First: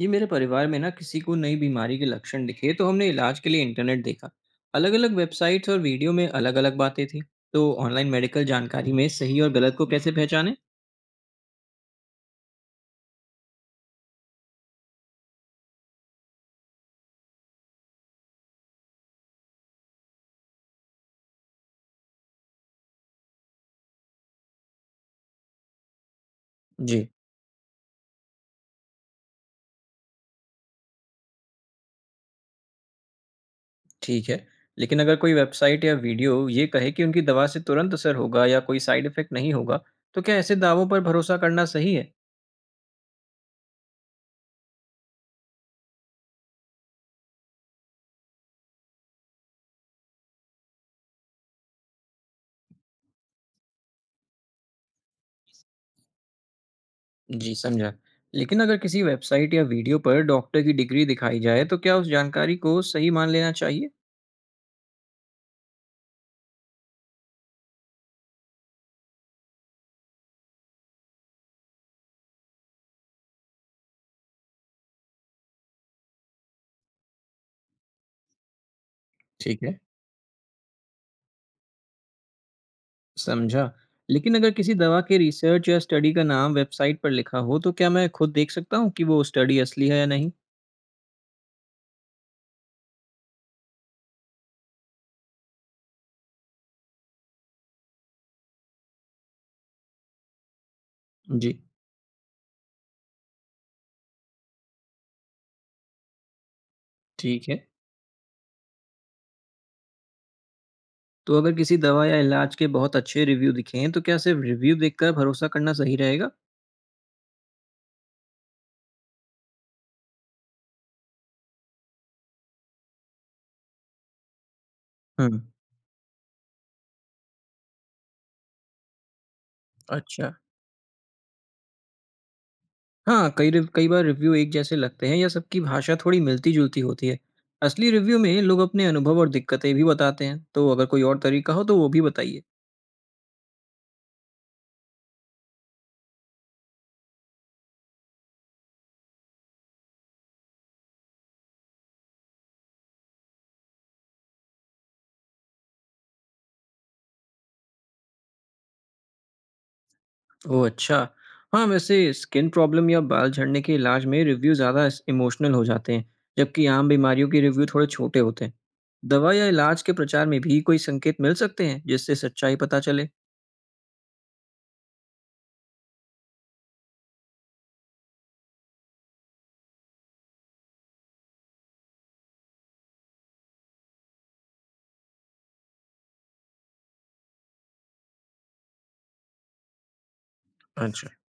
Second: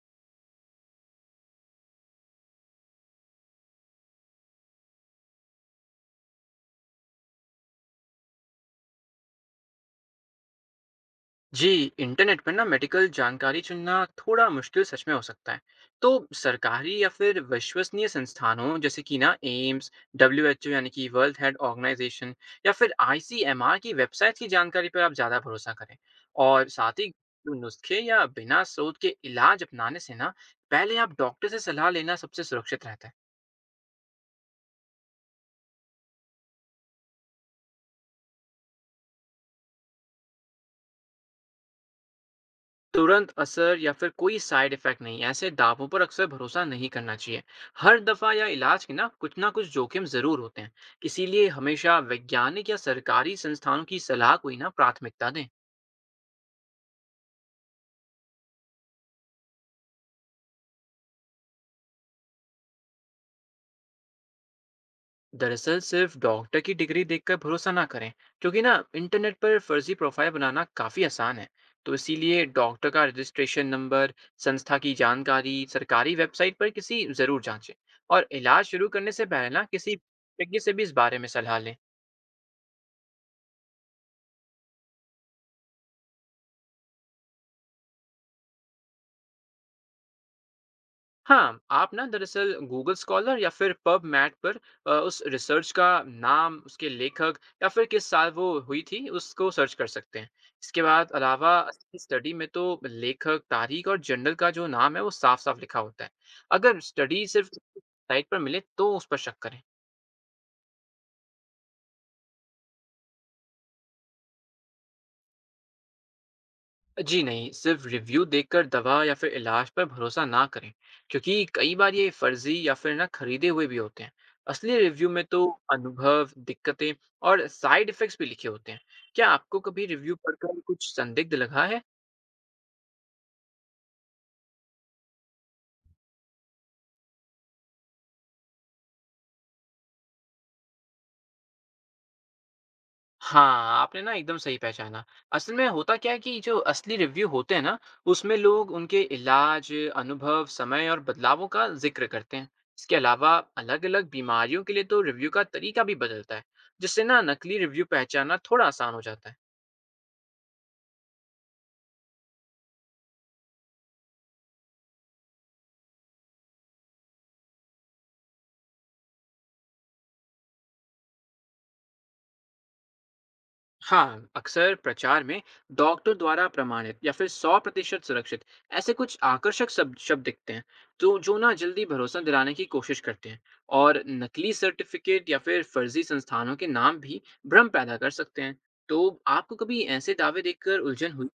जी, मेरे परिवार में ना किसी को नई बीमारी के लक्षण दिखे तो हमने इलाज के लिए इंटरनेट देखा। अलग अलग वेबसाइट्स और वीडियो में अलग अलग बातें थी। तो ऑनलाइन मेडिकल जानकारी में सही और गलत को कैसे पहचाने? जी। इंटरनेट पर ना मेडिकल जानकारी चुनना थोड़ा मुश्किल सच में हो सकता है। तो सरकारी या फिर विश्वसनीय संस्थानों जैसे कि ना एम्स, डब्ल्यू एच ओ यानी कि वर्ल्ड हेल्थ ऑर्गेनाइजेशन या फिर आई सी एम आर की वेबसाइट की जानकारी पर आप ज़्यादा भरोसा करें। और साथ जी। ही घरेलू नुस्खे या बिना स्रोत के इलाज अपनाने से ना पहले आप डॉक्टर से सलाह लेना सबसे सुरक्षित रहता है। ठीक है। लेकिन अगर कोई वेबसाइट या वीडियो ये कहे कि उनकी दवा से तुरंत असर होगा या कोई साइड इफेक्ट नहीं होगा, तो क्या ऐसे दावों पर भरोसा करना सही है? तुरंत असर या फिर कोई साइड इफेक्ट नहीं, ऐसे दावों पर अक्सर भरोसा नहीं करना चाहिए। हर दफा या इलाज के ना कुछ जोखिम जरूर होते हैं। इसीलिए हमेशा वैज्ञानिक या सरकारी संस्थानों की सलाह को ही ना प्राथमिकता दें। जी, समझा। लेकिन अगर किसी वेबसाइट या वीडियो पर डॉक्टर की डिग्री दिखाई जाए तो क्या उस जानकारी को सही मान लेना चाहिए? दरअसल सिर्फ डॉक्टर की डिग्री देखकर भरोसा ना करें, क्योंकि ना इंटरनेट पर फर्जी प्रोफाइल बनाना काफी आसान है। तो इसीलिए डॉक्टर का रजिस्ट्रेशन नंबर, संस्था की जानकारी सरकारी वेबसाइट पर किसी जरूर जांचें। और इलाज शुरू करने से पहले ठीक ना है। किसी विशेषज्ञ से भी इस बारे में सलाह लें। समझा। लेकिन अगर किसी दवा के रिसर्च या स्टडी का नाम वेबसाइट पर लिखा हो, तो क्या मैं खुद देख सकता हूँ कि वो स्टडी असली है या नहीं? हाँ, आप ना दरअसल गूगल स्कॉलर या फिर पबमैट पर उस रिसर्च का नाम, उसके लेखक या फिर किस साल वो हुई थी, उसको सर्च कर सकते हैं। इसके बाद जी। अलावा असली स्टडी में तो लेखक, तारीख और जर्नल का जो नाम है, वो साफ-साफ लिखा होता है। अगर स्टडी सिर्फ ठीक है। साइट पर मिले, तो उस पर शक करें। तो अगर किसी दवा या इलाज के बहुत अच्छे रिव्यू दिखें, तो क्या सिर्फ रिव्यू देखकर भरोसा करना सही रहेगा? जी नहीं, सिर्फ रिव्यू देखकर दवा या फिर इलाज पर भरोसा ना करें, क्योंकि कई बार ये फर्जी या फिर ना खरीदे हुए भी होते हैं। असली रिव्यू में हुँ। तो अनुभव, दिक्कतें और साइड इफेक्ट्स भी लिखे होते हैं। क्या आपको कभी रिव्यू अच्छा। पढ़कर कुछ संदिग्ध लगा है? हाँ, कई बार रिव्यू एक जैसे लगते हैं या सबकी भाषा थोड़ी मिलती-जुलती होती है। असली रिव्यू में लोग अपने अनुभव और दिक्कतें भी बताते हैं, तो अगर कोई और तरीका हो तो वो भी बताइए। हाँ, आपने ना एकदम सही पहचाना। असल में होता क्या है कि जो असली रिव्यू होते हैं ना, उसमें लोग उनके इलाज, अनुभव, समय और बदलावों का ज़िक्र करते हैं। इसके अलावा अलग-अलग बीमारियों के लिए तो रिव्यू का तरीका भी बदलता है, जिससे ना नकली रिव्यू पहचानना थोड़ा आसान हो जाता है। ओह, अच्छा! हाँ, वैसे स्किन प्रॉब्लम या बाल झड़ने के इलाज में रिव्यू ज़्यादा इस इमोशनल हो जाते हैं, जबकि आम बीमारियों के रिव्यू थोड़े छोटे होते हैं। दवा या इलाज के प्रचार में भी कोई संकेत मिल सकते हैं, जिससे सच्चाई पता चले? हाँ, अक्सर प्रचार में डॉक्टर द्वारा प्रमाणित या फिर सौ प्रतिशत सुरक्षित, ऐसे कुछ आकर्षक शब्द शब्द दिखते हैं, तो जो ना जल्दी भरोसा दिलाने की कोशिश करते हैं। और नकली सर्टिफिकेट या फिर फर्जी संस्थानों के नाम भी भ्रम पैदा कर सकते हैं। तो आपको कभी ऐसे दावे देखकर अच्छा। उलझन हुई?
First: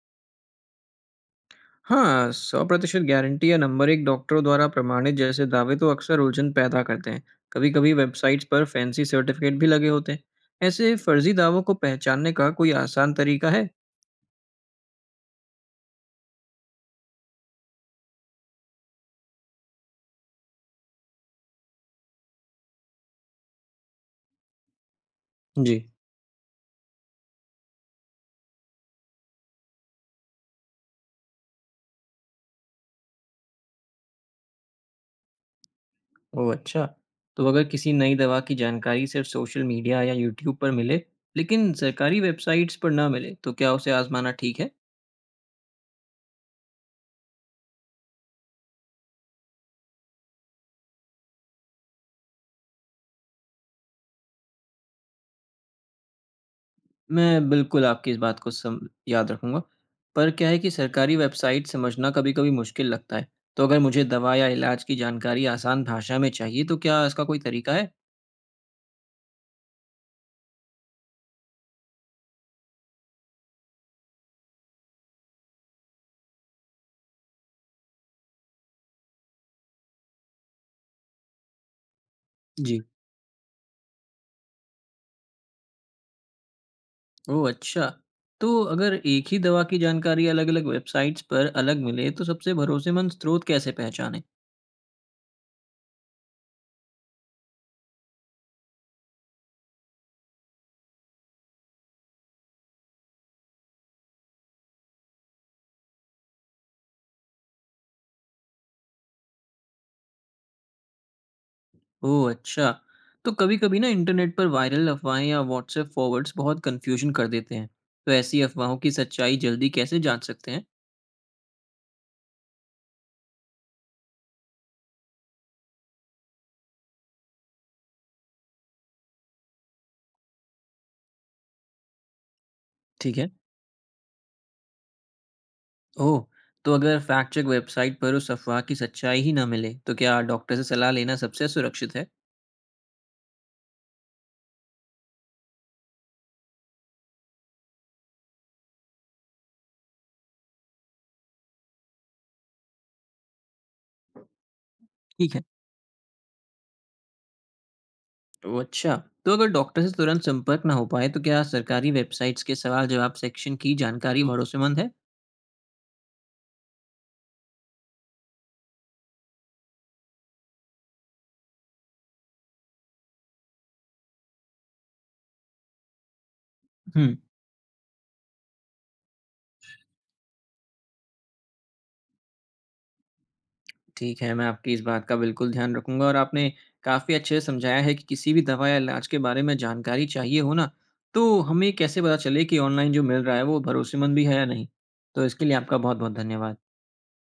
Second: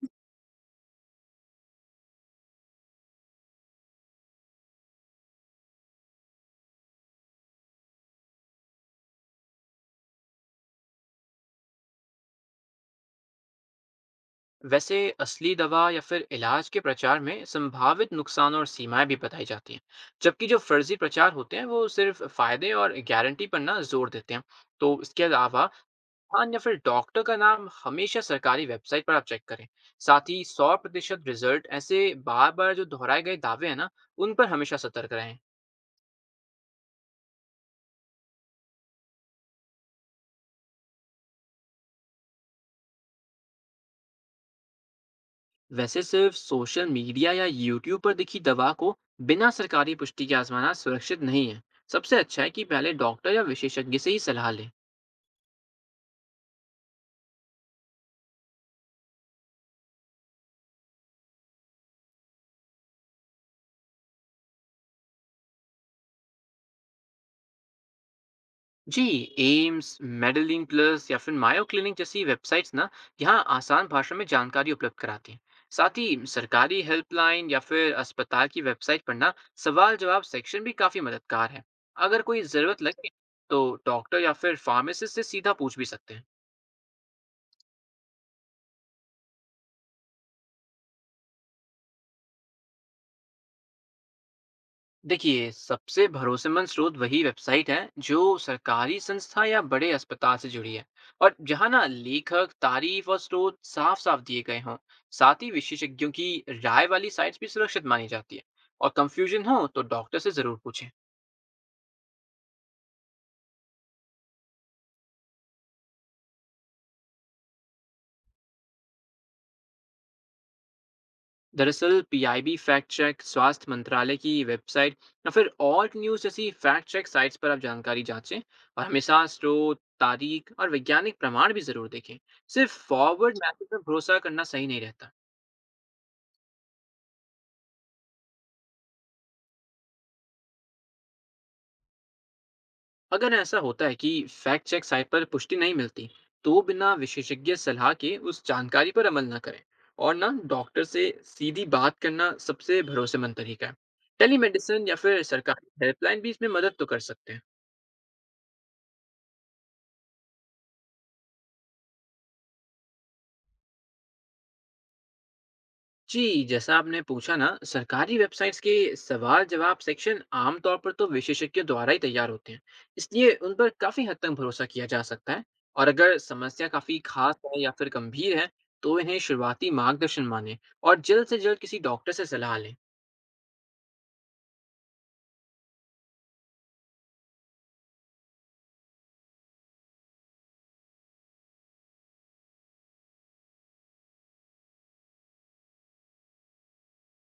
हाँ, 100% गारंटी या नंबर एक डॉक्टरों द्वारा प्रमाणित जैसे दावे तो अक्सर उलझन पैदा करते हैं। कभी-कभी वेबसाइट्स पर फैंसी सर्टिफिकेट भी लगे होते हैं। ऐसे फर्जी दावों को पहचानने का कोई आसान तरीका है? वैसे असली दवा या फिर इलाज के प्रचार में संभावित नुकसान और सीमाएं भी बताई जाती हैं, जबकि जो फर्जी प्रचार होते हैं वो सिर्फ फायदे और गारंटी पर ना जोर देते हैं। तो इसके अलावा जी। हाँ, या फिर डॉक्टर का नाम हमेशा सरकारी वेबसाइट पर आप चेक करें। साथ ही 100% रिजल्ट ऐसे बार-बार जो दोहराए गए दावे हैं ना, उन पर हमेशा सतर्क रहें। ओह, अच्छा। तो अगर किसी नई दवा की जानकारी सिर्फ सोशल मीडिया या यूट्यूब पर मिले, लेकिन सरकारी वेबसाइट्स पर ना मिले, तो क्या उसे आज़माना ठीक है? वैसे सिर्फ सोशल मीडिया या यूट्यूब पर दिखी दवा को बिना सरकारी पुष्टि के आजमाना सुरक्षित नहीं है। सबसे अच्छा है कि पहले डॉक्टर या विशेषज्ञ से ही सलाह लें। मैं बिल्कुल आपकी इस बात को सम याद रखूँगा। पर क्या है कि सरकारी वेबसाइट समझना कभी-कभी मुश्किल लगता है। तो अगर मुझे दवा या इलाज की जानकारी आसान भाषा में चाहिए, तो क्या इसका कोई तरीका है? जी। एम्स, मेडलिंग प्लस या फिर मायो क्लिनिक जैसी वेबसाइट्स ना यहाँ आसान भाषा में जानकारी उपलब्ध कराती हैं। साथ ही सरकारी हेल्पलाइन या फिर अस्पताल की वेबसाइट पर ना सवाल जवाब सेक्शन भी काफ़ी मददगार है। अगर कोई जी। ज़रूरत लगे तो डॉक्टर या फिर फार्मासिस्ट से सीधा पूछ भी सकते हैं। ओह, अच्छा। तो अगर एक ही दवा की जानकारी अलग-अलग वेबसाइट्स पर अलग मिले, तो सबसे भरोसेमंद स्रोत कैसे पहचानें? देखिए सबसे भरोसेमंद स्रोत वही वेबसाइट है जो सरकारी संस्था या बड़े अस्पताल से जुड़ी है, और जहां ना लेखक, तारीफ और स्रोत साफ साफ दिए गए हों। साथ ही विशेषज्ञों की राय वाली साइट्स भी सुरक्षित मानी जाती है। और कंफ्यूजन हो तो डॉक्टर से जरूर पूछें। ओह! अच्छा। तो कभी-कभी ना इंटरनेट पर वायरल अफ़वाहें या व्हाट्सएप फ़ॉरवर्ड्स बहुत कन्फ्यूजन कर देते हैं। तो ऐसी अफ़वाहों की सच्चाई जल्दी कैसे जाँच सकते हैं? दरअसल पीआईबी फैक्ट चेक, स्वास्थ्य मंत्रालय की वेबसाइट या फिर ऑल्ट न्यूज जैसी फैक्ट चेक साइट्स पर आप जानकारी जांचें, और हमेशा स्रोत, तारीख और वैज्ञानिक प्रमाण भी जरूर देखें। सिर्फ ठीक है। फॉरवर्ड मैसेज पर भरोसा करना सही नहीं रहता। ओह! तो अगर फ़ैक्ट चेक वेबसाइट पर उस अफ़वाह की सच्चाई ही ना मिले, तो क्या डॉक्टर से सलाह लेना सबसे सुरक्षित है? अगर ऐसा होता है कि फैक्ट चेक साइट पर पुष्टि नहीं मिलती, तो बिना विशेषज्ञ सलाह के उस जानकारी पर अमल ना करें। और ना डॉक्टर से सीधी बात करना सबसे भरोसेमंद तरीका है। टेलीमेडिसिन या फिर ठीक है। सरकारी हेल्पलाइन भी इसमें मदद तो कर सकते हैं। ओह, अच्छा। तो अगर डॉक्टर से तुरंत संपर्क ना हो पाए, तो क्या सरकारी वेबसाइट्स के सवाल-जवाब सेक्शन की जानकारी भरोसेमंद है? जी, जैसा आपने पूछा ना, सरकारी वेबसाइट्स के सवाल-जवाब सेक्शन आमतौर पर तो विशेषज्ञों द्वारा ही तैयार होते हैं, इसलिए उन पर काफ़ी हद तक भरोसा किया जा सकता है। और अगर समस्या काफ़ी हुँ। खास है या फिर गंभीर है, तो इन्हें शुरुआती मार्गदर्शन मानें और जल्द से जल्द किसी डॉक्टर से सलाह लें। ठीक है, मैं आपकी इस बात का बिल्कुल ध्यान रखूँगा। और आपने काफ़ी अच्छे से समझाया है कि किसी भी दवा या इलाज के बारे में जानकारी चाहिए हो ना, तो हमें कैसे पता चले कि ऑनलाइन जो मिल रहा है वो भरोसेमंद भी है या नहीं? तो इसके लिए आपका बहुत-बहुत धन्यवाद।